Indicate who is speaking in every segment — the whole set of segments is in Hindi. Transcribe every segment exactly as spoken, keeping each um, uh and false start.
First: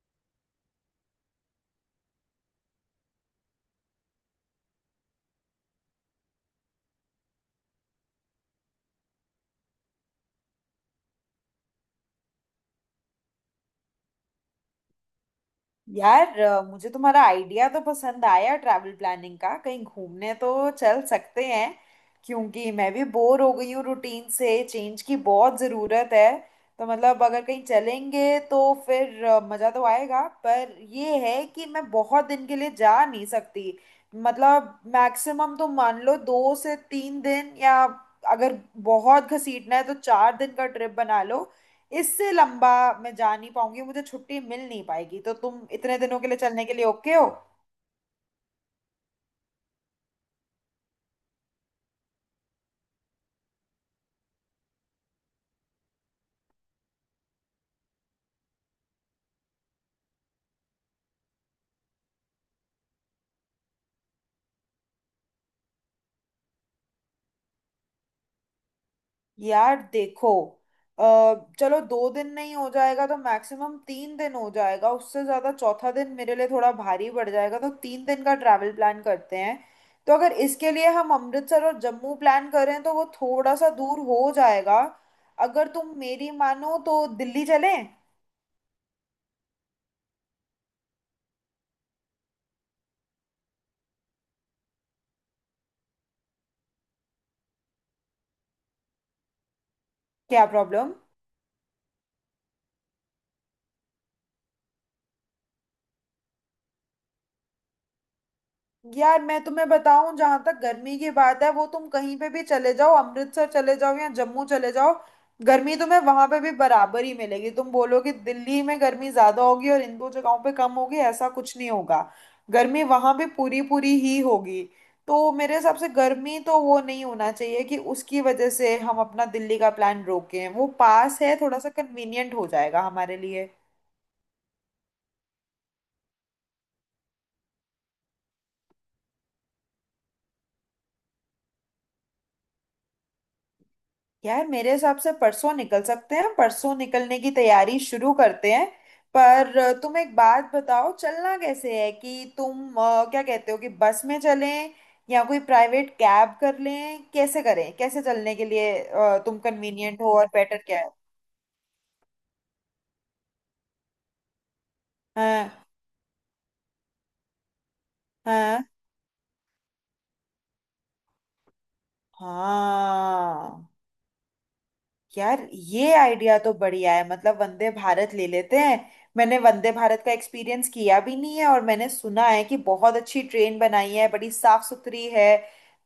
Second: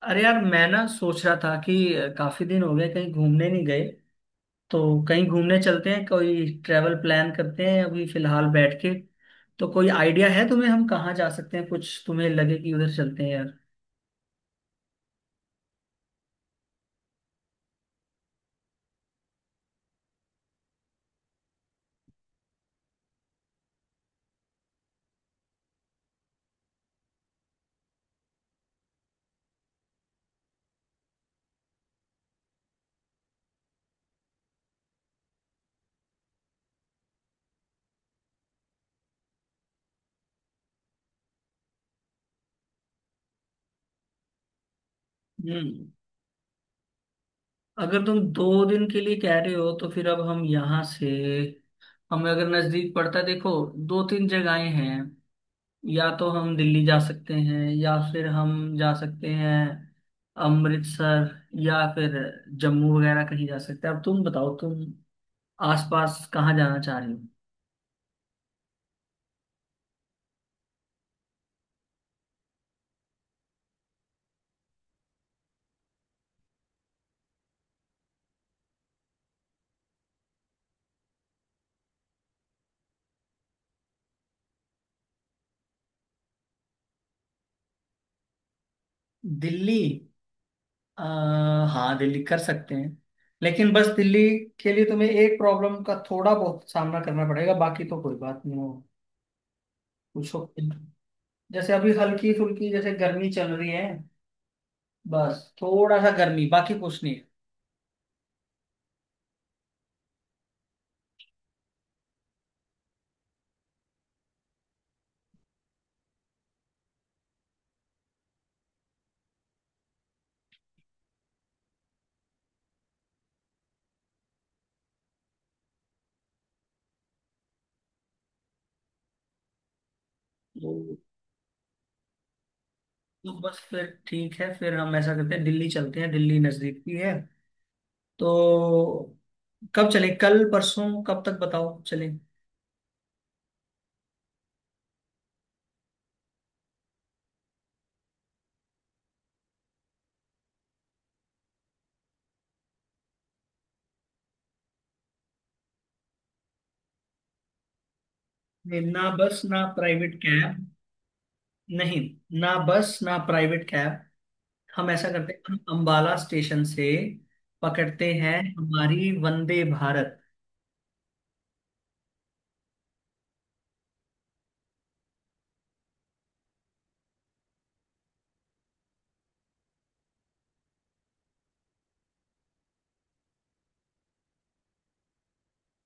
Speaker 1: अरे यार, मैं ना सोच रहा था कि काफी दिन हो गए, कहीं घूमने नहीं गए। तो कहीं घूमने चलते हैं, कोई ट्रैवल प्लान करते हैं अभी फिलहाल बैठ के। तो कोई आइडिया है तुम्हें, हम कहाँ जा सकते हैं? कुछ तुम्हें लगे कि उधर चलते हैं यार।
Speaker 2: यार अ, मुझे तुम्हारा आइडिया तो पसंद आया ट्रैवल प्लानिंग का। कहीं घूमने तो चल सकते हैं क्योंकि मैं भी बोर हो गई हूँ, रूटीन से चेंज की बहुत ज़रूरत है। तो मतलब अगर कहीं चलेंगे तो फिर अ, मज़ा तो आएगा, पर ये है कि मैं बहुत दिन के लिए जा नहीं सकती। मतलब मैक्सिमम तो मान लो दो से तीन दिन, या अगर बहुत घसीटना है तो चार दिन का ट्रिप बना लो। इससे लंबा मैं जा नहीं पाऊंगी, मुझे छुट्टी मिल नहीं पाएगी। तो तुम
Speaker 1: हम्म।
Speaker 2: इतने दिनों के लिए चलने के लिए ओके हो?
Speaker 1: अगर तुम दो दिन के लिए कह रहे हो तो फिर अब हम यहाँ से, हमें अगर नजदीक पड़ता है, देखो दो तीन जगहें हैं। या तो हम दिल्ली जा सकते हैं या फिर हम जा सकते हैं अमृतसर, या फिर जम्मू वगैरह कहीं जा सकते हैं। अब तुम बताओ, तुम आसपास कहाँ जाना चाह रही हो?
Speaker 2: यार देखो, अ, चलो दो दिन नहीं हो जाएगा तो मैक्सिमम तीन दिन हो जाएगा, उससे ज्यादा चौथा दिन मेरे लिए थोड़ा भारी पड़ जाएगा। तो तीन दिन का ट्रैवल प्लान करते हैं। तो अगर इसके लिए हम अमृतसर और जम्मू प्लान करें तो वो थोड़ा सा दूर हो जाएगा। अगर तुम मेरी मानो तो दिल्ली चलें।
Speaker 1: दिल्ली। आ, हाँ दिल्ली कर सकते हैं। लेकिन बस दिल्ली के लिए तुम्हें एक प्रॉब्लम का थोड़ा बहुत सामना करना पड़ेगा, बाकी तो कोई बात नहीं, हो पूछो।
Speaker 2: क्या प्रॉब्लम?
Speaker 1: जैसे अभी हल्की फुल्की जैसे गर्मी चल रही है। बस थोड़ा सा गर्मी, बाकी कुछ नहीं।
Speaker 2: यार मैं तुम्हें बताऊं, जहां तक गर्मी की बात है, वो तुम कहीं पे भी चले जाओ, अमृतसर चले जाओ या जम्मू चले जाओ, गर्मी तुम्हें वहां पे भी बराबर ही मिलेगी। तुम बोलोगे दिल्ली में गर्मी ज्यादा होगी और इन दो जगहों पे कम होगी, ऐसा कुछ नहीं होगा। गर्मी वहां भी पूरी पूरी ही होगी। तो मेरे हिसाब से गर्मी तो वो नहीं होना चाहिए कि उसकी वजह से हम अपना दिल्ली का प्लान रोकें। वो
Speaker 1: है।
Speaker 2: पास है, थोड़ा सा कन्वीनियंट हो जाएगा हमारे
Speaker 1: तो
Speaker 2: लिए।
Speaker 1: बस फिर ठीक है, फिर हम ऐसा करते हैं दिल्ली चलते हैं। दिल्ली नजदीक भी है। तो कब चलें, कल परसों कब तक, बताओ चलें।
Speaker 2: यार मेरे हिसाब से परसों निकल सकते हैं, परसों निकलने की तैयारी शुरू करते हैं। पर अ, तुम एक बात बताओ, चलना कैसे है? कि तुम अ, क्या कहते हो कि बस में चलें या कोई प्राइवेट कैब कर लें? कैसे करें? कैसे चलने के लिए
Speaker 1: नहीं, ना
Speaker 2: अ, तुम
Speaker 1: बस ना
Speaker 2: कन्वीनियंट हो
Speaker 1: प्राइवेट
Speaker 2: और बेटर
Speaker 1: कैब।
Speaker 2: क्या है?
Speaker 1: नहीं, ना बस ना प्राइवेट कैब। हम ऐसा करते हैं, हम
Speaker 2: हाँ।
Speaker 1: अंबाला स्टेशन से पकड़ते हैं
Speaker 2: हाँ।
Speaker 1: हमारी वंदे भारत।
Speaker 2: हाँ, यार ये आइडिया तो बढ़िया है, मतलब वंदे भारत ले लेते हैं। मैंने वंदे भारत का एक्सपीरियंस किया भी नहीं है, और मैंने सुना है कि बहुत अच्छी ट्रेन बनाई है, बड़ी साफ सुथरी है।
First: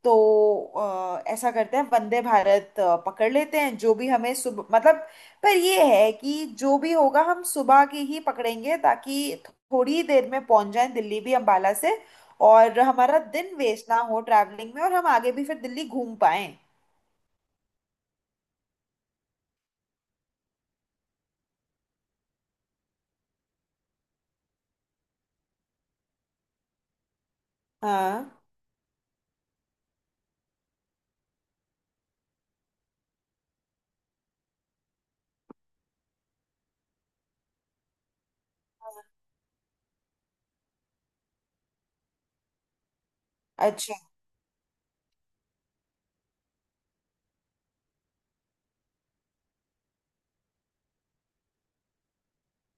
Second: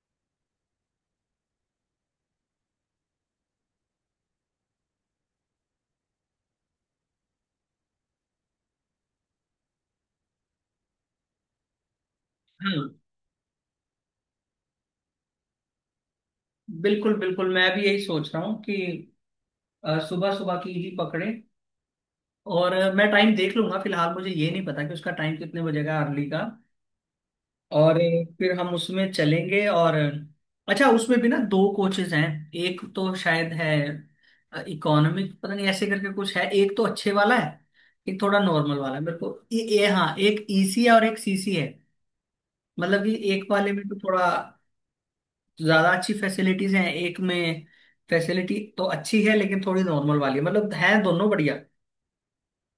Speaker 2: तो अ, ऐसा करते हैं वंदे भारत अ, पकड़ लेते हैं, जो भी हमें सुबह मतलब, पर ये है कि जो भी होगा हम सुबह की ही पकड़ेंगे ताकि थोड़ी देर में पहुंच जाएं दिल्ली भी अंबाला से, और
Speaker 1: हाँ।
Speaker 2: हमारा दिन वेस्ट ना हो ट्रैवलिंग में, और हम आगे भी फिर दिल्ली घूम पाएं।
Speaker 1: बिल्कुल बिल्कुल, मैं भी यही सोच रहा हूँ कि सुबह सुबह की ही पकड़े। और अ, मैं टाइम देख लूंगा, फिलहाल मुझे ये नहीं पता कि उसका टाइम कितने बजेगा अर्ली का। और
Speaker 2: हाँ।
Speaker 1: फिर हम उसमें चलेंगे। और अच्छा, उसमें भी ना दो कोचेज हैं। एक तो शायद है इकोनॉमिक, पता नहीं ऐसे करके कुछ है। एक तो अच्छे वाला है, एक थोड़ा नॉर्मल वाला है। मेरे को ये ये हाँ, एक ई सी है और एक सी सी है। मतलब कि एक वाले में
Speaker 2: अच्छा।
Speaker 1: तो थोड़ा ज्यादा अच्छी फैसिलिटीज हैं। एक में फैसिलिटी तो अच्छी है लेकिन थोड़ी नॉर्मल वाली है। मतलब है दोनों बढ़िया।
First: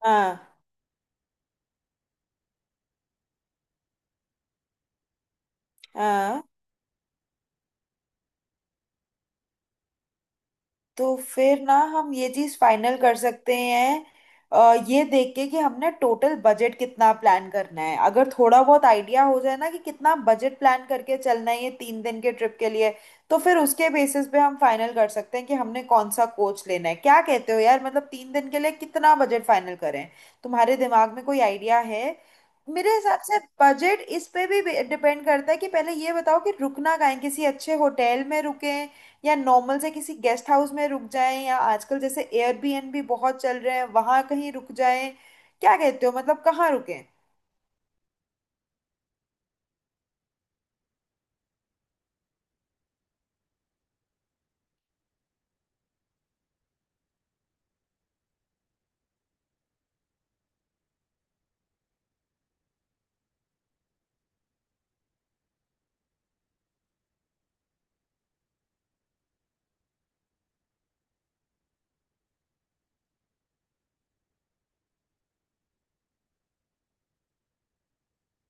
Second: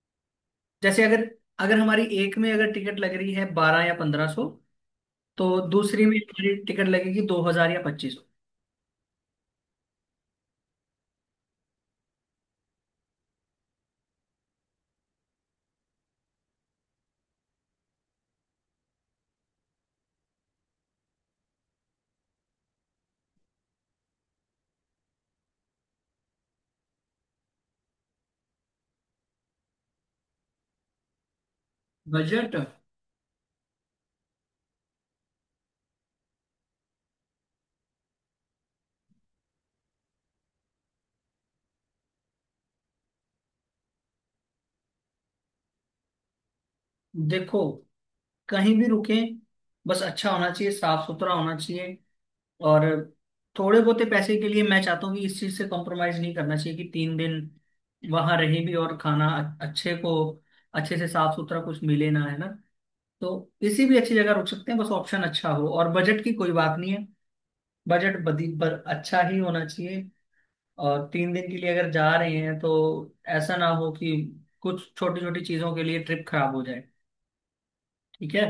Speaker 2: हाँ।
Speaker 1: जैसे अगर, अगर हमारी एक में अगर टिकट लग रही है बारह या पंद्रह सौ, तो दूसरी में
Speaker 2: हाँ।
Speaker 1: हमारी टिकट लगेगी दो हजार या पच्चीस।
Speaker 2: तो फिर ना हम ये चीज फाइनल कर सकते हैं, अ, ये देख के कि हमने टोटल बजट कितना प्लान करना है। अगर थोड़ा बहुत आइडिया हो जाए ना कि कितना बजट प्लान करके चलना है ये तीन दिन के ट्रिप के लिए, तो फिर उसके बेसिस पे हम फाइनल कर सकते हैं कि हमने कौन सा कोच लेना है। क्या कहते हो यार, मतलब तीन दिन के लिए कितना बजट फाइनल करें? तुम्हारे दिमाग में कोई आइडिया है?
Speaker 1: बजट।
Speaker 2: मेरे हिसाब से बजट इस पे भी डिपेंड करता है कि पहले ये बताओ कि रुकना कहाँ है। किसी अच्छे होटल में रुके या नॉर्मल से किसी गेस्ट हाउस में रुक जाएं, या आजकल जैसे एयरबीएनबी बहुत चल रहे हैं, वहां कहीं रुक जाएं? क्या कहते हो, मतलब कहाँ रुकें?
Speaker 1: देखो, कहीं भी रुके बस अच्छा होना चाहिए, साफ सुथरा होना चाहिए। और थोड़े बहुत पैसे के लिए मैं चाहता हूँ कि इस चीज से कॉम्प्रोमाइज नहीं करना चाहिए, कि तीन दिन वहां रहें भी और खाना अ- अच्छे को, अच्छे से साफ सुथरा कुछ मिले ना, है ना? तो किसी भी अच्छी जगह रुक सकते हैं, बस ऑप्शन अच्छा हो, और बजट की कोई बात नहीं है। बजट बदी पर अच्छा ही होना चाहिए। और तीन दिन के लिए अगर जा रहे हैं तो ऐसा ना हो कि कुछ छोटी छोटी चीजों के लिए ट्रिप खराब हो जाए। ठीक है।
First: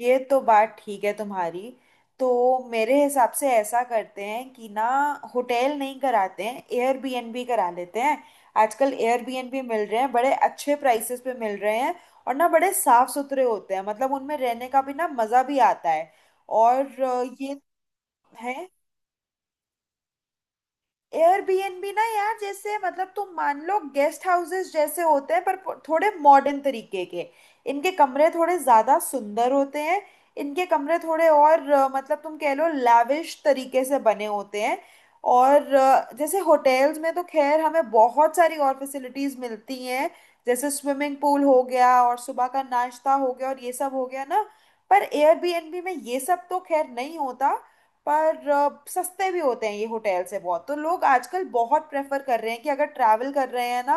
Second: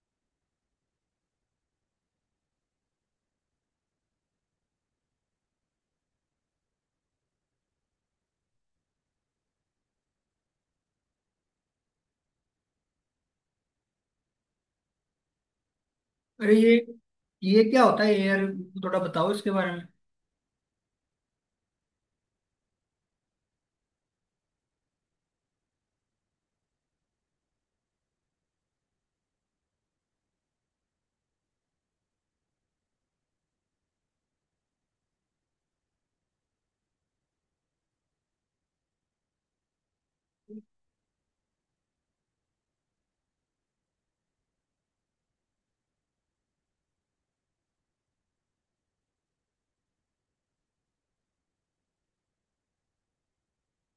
Speaker 2: ये तो बात ठीक है तुम्हारी। तो मेरे हिसाब से ऐसा करते हैं कि ना होटल नहीं कराते हैं, एयरबीएनबी करा लेते हैं। आजकल एयरबीएनबी मिल रहे हैं बड़े अच्छे प्राइसेस पे मिल रहे हैं। और ना बड़े साफ सुथरे होते हैं, मतलब उनमें रहने का भी ना मज़ा भी आता है।
Speaker 1: अरे ये
Speaker 2: और अ, ये
Speaker 1: ये क्या होता है यार?
Speaker 2: है,
Speaker 1: थोड़ा बताओ इसके बारे में।
Speaker 2: एयरबीएनबी ना यार जैसे मतलब तुम मान लो गेस्ट हाउसेस जैसे होते हैं, पर थोड़े मॉडर्न तरीके के। इनके कमरे थोड़े ज्यादा सुंदर होते हैं। इनके कमरे थोड़े और अ, मतलब तुम कह लो लैविश तरीके से बने होते हैं। और अ, जैसे होटल्स में तो खैर हमें बहुत सारी और फैसिलिटीज मिलती हैं, जैसे स्विमिंग पूल हो गया, और सुबह का नाश्ता हो गया, और ये सब हो गया ना। पर एयरबीएनबी में ये सब तो खैर नहीं होता, पर अ, सस्ते भी होते हैं ये होटल से बहुत। तो लोग आजकल बहुत प्रेफर कर रहे हैं कि अगर ट्रैवल कर रहे हैं ना,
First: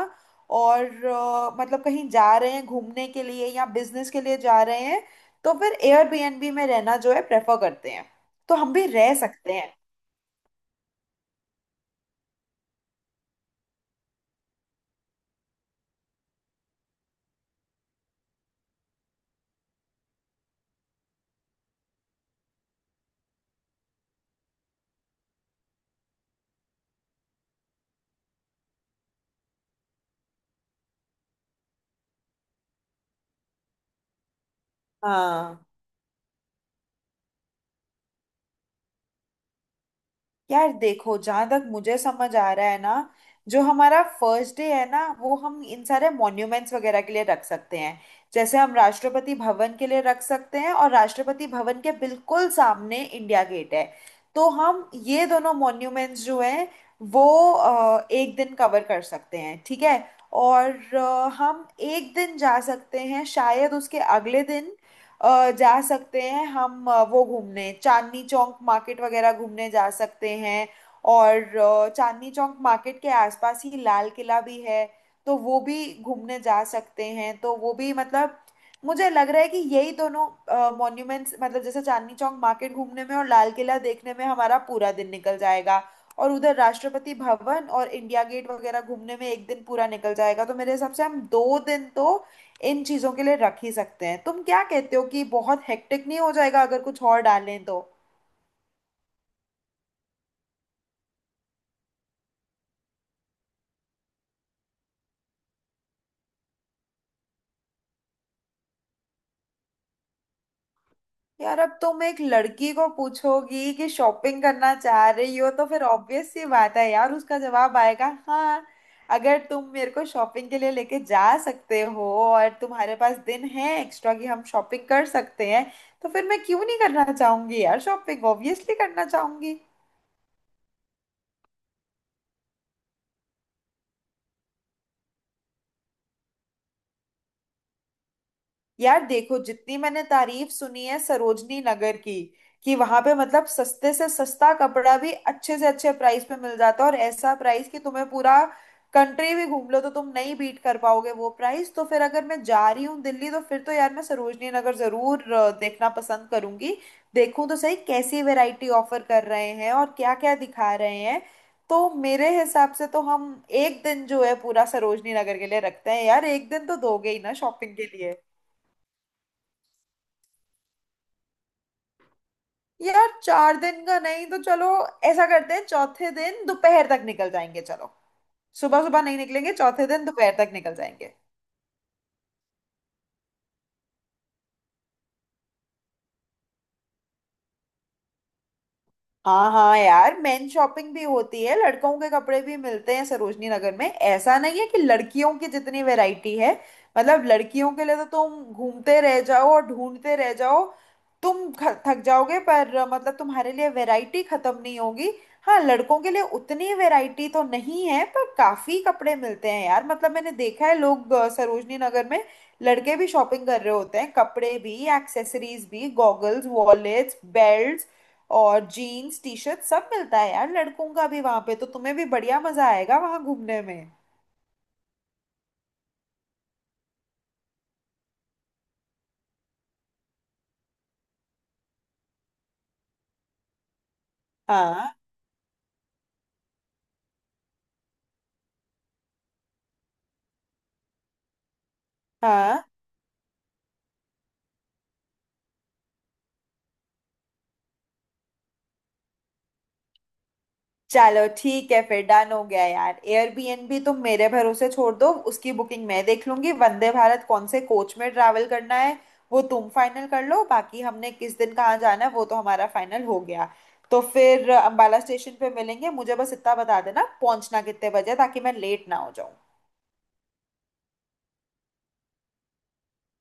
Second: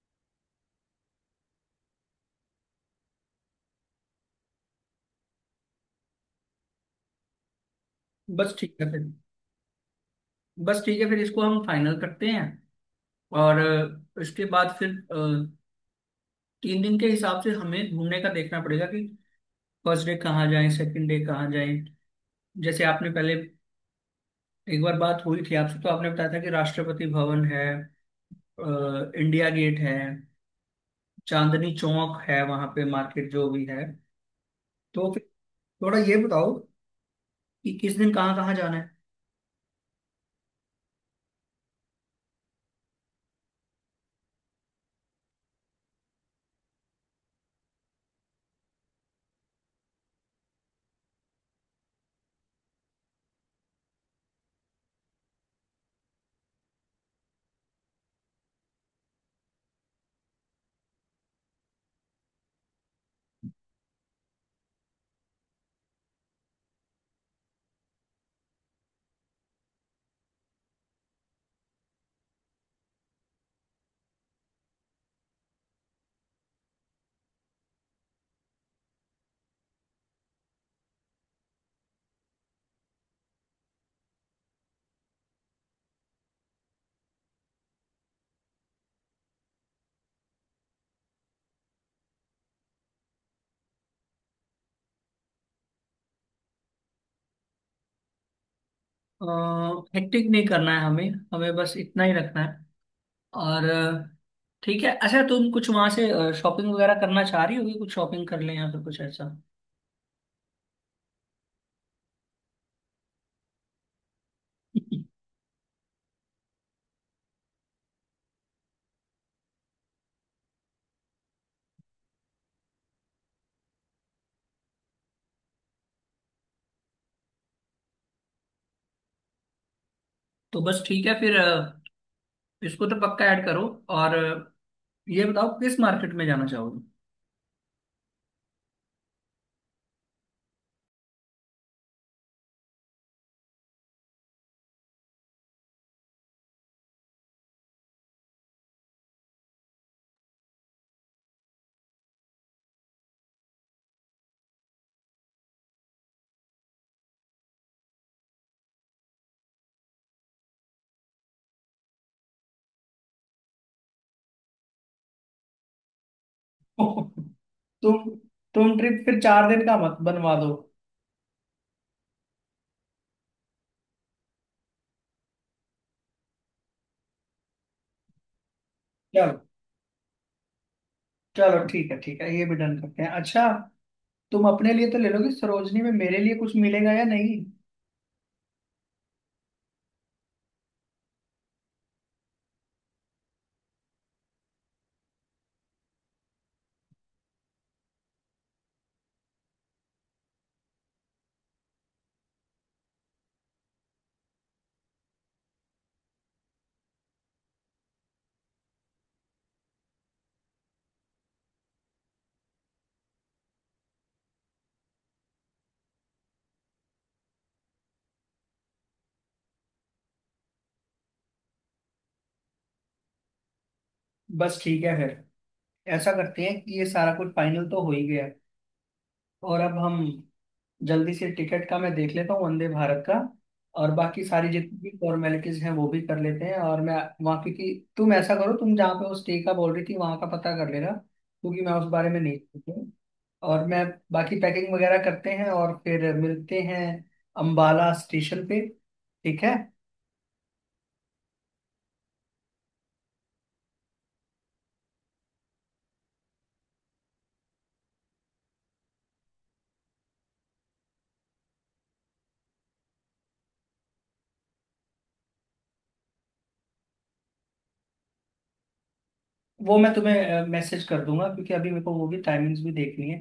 Speaker 2: और अ, मतलब कहीं जा रहे हैं घूमने के लिए या बिजनेस के लिए जा रहे हैं, तो फिर एयरबीएनबी में रहना जो है प्रेफर करते हैं।
Speaker 1: बस
Speaker 2: तो हम
Speaker 1: ठीक
Speaker 2: भी
Speaker 1: है फिर।
Speaker 2: रह सकते हैं।
Speaker 1: बस ठीक है, फिर इसको हम फाइनल करते हैं। और अ, इसके बाद फिर अ, तीन दिन के हिसाब से हमें घूमने का देखना पड़ेगा कि फर्स्ट डे कहाँ जाएं, सेकंड डे कहाँ जाएं। जैसे आपने पहले एक बार बात हुई थी आपसे, तो आपने बताया था कि राष्ट्रपति भवन है, अ, इंडिया गेट है, चांदनी चौक है, वहां पे मार्केट जो भी है। तो फिर
Speaker 2: हाँ,
Speaker 1: थोड़ा ये बताओ कि किस दिन कहाँ कहाँ जाना है।
Speaker 2: यार देखो, जहां तक मुझे समझ आ रहा है ना, जो हमारा फर्स्ट डे है ना वो हम इन सारे मॉन्यूमेंट्स वगैरह के लिए रख सकते हैं। जैसे हम राष्ट्रपति भवन के लिए रख सकते हैं, और राष्ट्रपति भवन के बिल्कुल सामने इंडिया गेट है। तो हम ये दोनों मॉन्यूमेंट्स जो हैं, वो अ, एक दिन कवर कर सकते हैं, ठीक है? और अ, हम एक दिन जा सकते हैं शायद उसके अगले दिन, अ, जा सकते हैं हम, अ, वो घूमने चांदनी चौक मार्केट वगैरह घूमने जा सकते हैं। और अ, चांदनी चौक मार्केट के आसपास ही लाल किला भी है, तो वो भी घूमने जा सकते हैं। तो वो भी मतलब, मुझे लग रहा है कि यही दोनों मॉन्यूमेंट्स, मतलब जैसे चांदनी चौक मार्केट घूमने में और लाल किला देखने में हमारा पूरा दिन निकल जाएगा, और उधर राष्ट्रपति भवन और इंडिया गेट वगैरह घूमने में एक दिन पूरा निकल जाएगा। तो मेरे हिसाब से हम दो दिन तो इन चीजों के लिए रख ही सकते हैं। तुम क्या कहते हो, कि बहुत हेक्टिक नहीं हो जाएगा अगर कुछ और डालें तो?
Speaker 1: हेक्टिक नहीं करना है हमें, हमें बस इतना ही रखना है। और अ, ठीक है। अच्छा, तुम कुछ वहां से शॉपिंग वगैरह करना चाह रही होगी, कुछ शॉपिंग कर लें या फिर कुछ ऐसा।
Speaker 2: यार अब तुम एक लड़की को पूछोगी कि शॉपिंग करना चाह रही हो, तो फिर ऑब्वियस सी बात है यार, उसका जवाब आएगा हाँ। अगर तुम मेरे को शॉपिंग के लिए लेके जा सकते हो और तुम्हारे पास दिन है एक्स्ट्रा कि हम शॉपिंग कर सकते हैं, तो फिर मैं क्यों नहीं करना चाहूंगी यार? शॉपिंग ऑब्वियसली करना चाहूंगी।
Speaker 1: तो बस ठीक है फिर अ, इसको तो पक्का ऐड करो। और अ, ये बताओ किस मार्केट में जाना चाहोगे?
Speaker 2: यार देखो, जितनी मैंने तारीफ सुनी है सरोजनी नगर की, कि वहां पे मतलब सस्ते से सस्ता कपड़ा भी अच्छे से अच्छे प्राइस पे मिल जाता है, और ऐसा प्राइस कि तुम्हें पूरा कंट्री भी घूम लो तो तुम नहीं बीट कर पाओगे वो प्राइस। तो फिर अगर मैं जा रही हूँ दिल्ली तो फिर तो यार मैं सरोजनी नगर जरूर अ, देखना पसंद करूंगी। देखूं तो सही कैसी वैरायटी ऑफर कर रहे हैं और क्या क्या दिखा रहे हैं। तो मेरे हिसाब से तो हम एक दिन जो है पूरा सरोजनी नगर के लिए रखते हैं। यार एक दिन तो दोगे ही ना शॉपिंग के
Speaker 1: तुम
Speaker 2: लिए?
Speaker 1: तुम ट्रिप फिर चार दिन का मत बनवा दो।
Speaker 2: यार चार दिन का नहीं तो चलो ऐसा करते हैं, चौथे दिन दोपहर तक निकल जाएंगे, चलो। सुबह सुबह नहीं
Speaker 1: चलो।
Speaker 2: निकलेंगे, चौथे दिन दोपहर तक निकल जाएंगे।
Speaker 1: चलो ठीक है, ठीक है, ये भी डन करते हैं। अच्छा, तुम अपने लिए तो ले लोगे सरोजनी में, मेरे लिए कुछ मिलेगा या नहीं?
Speaker 2: हाँ, हाँ, यार मेन शॉपिंग भी होती है, लड़कों के कपड़े भी मिलते हैं सरोजनी नगर में। ऐसा नहीं है कि लड़कियों की जितनी वैरायटी है, मतलब लड़कियों के लिए तो तुम घूमते रह जाओ और ढूंढते रह जाओ, तुम ख- थक जाओगे, पर मतलब तुम्हारे लिए वैरायटी खत्म नहीं होगी। हाँ, लड़कों के लिए उतनी वैरायटी तो नहीं है, पर काफी कपड़े मिलते हैं यार, मतलब मैंने देखा है लोग अ, सरोजनी नगर में लड़के भी शॉपिंग कर रहे होते हैं, कपड़े भी, एक्सेसरीज भी, गॉगल्स, वॉलेट्स, बेल्ट और जीन्स टी शर्ट सब मिलता है यार लड़कों का भी वहां पे। तो तुम्हें भी बढ़िया मजा आएगा वहां घूमने में।
Speaker 1: बस ठीक है फिर, ऐसा करते हैं कि ये सारा कुछ फाइनल तो हो ही गया है। और अब हम जल्दी से टिकट का मैं देख लेता हूँ वंदे भारत का, और बाकी सारी जितनी
Speaker 2: हाँ।
Speaker 1: भी फॉर्मेलिटीज हैं वो भी कर लेते हैं। और मैं वहाँ, क्योंकि तुम ऐसा करो, तुम जहाँ पे वो स्टे का बोल रही थी वहाँ का पता कर लेना, क्योंकि मैं उस बारे में नहीं
Speaker 2: हाँ।
Speaker 1: जानती हूँ। और मैं बाकी पैकिंग वगैरह करते हैं और फिर मिलते हैं अम्बाला स्टेशन पे। ठीक है।
Speaker 2: चलो ठीक है फिर, डन हो गया यार। एयरबीएनबी तुम मेरे भरोसे छोड़ दो, उसकी बुकिंग मैं देख लूंगी। वंदे भारत कौन से कोच में ट्रैवल करना है वो तुम फाइनल कर लो। बाकी हमने किस दिन कहाँ जाना है वो तो हमारा फाइनल हो गया। तो फिर अंबाला स्टेशन पे मिलेंगे। मुझे बस इतना बता देना पहुंचना कितने बजे, ताकि मैं लेट ना हो जाऊं।
Speaker 1: वो मैं तुम्हें मैसेज कर दूंगा, क्योंकि अभी मेरे को वो भी टाइमिंग्स भी देखनी है।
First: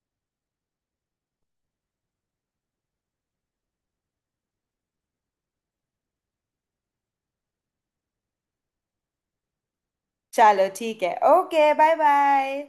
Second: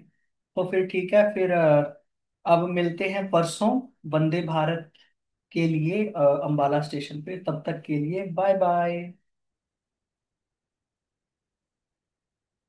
Speaker 1: तो फिर ठीक है, फिर अ, अब मिलते हैं परसों वंदे भारत के लिए अ, अंबाला स्टेशन पे। तब तक के लिए बाय बाय।
Speaker 2: चलो ठीक है, ओके, बाय बाय।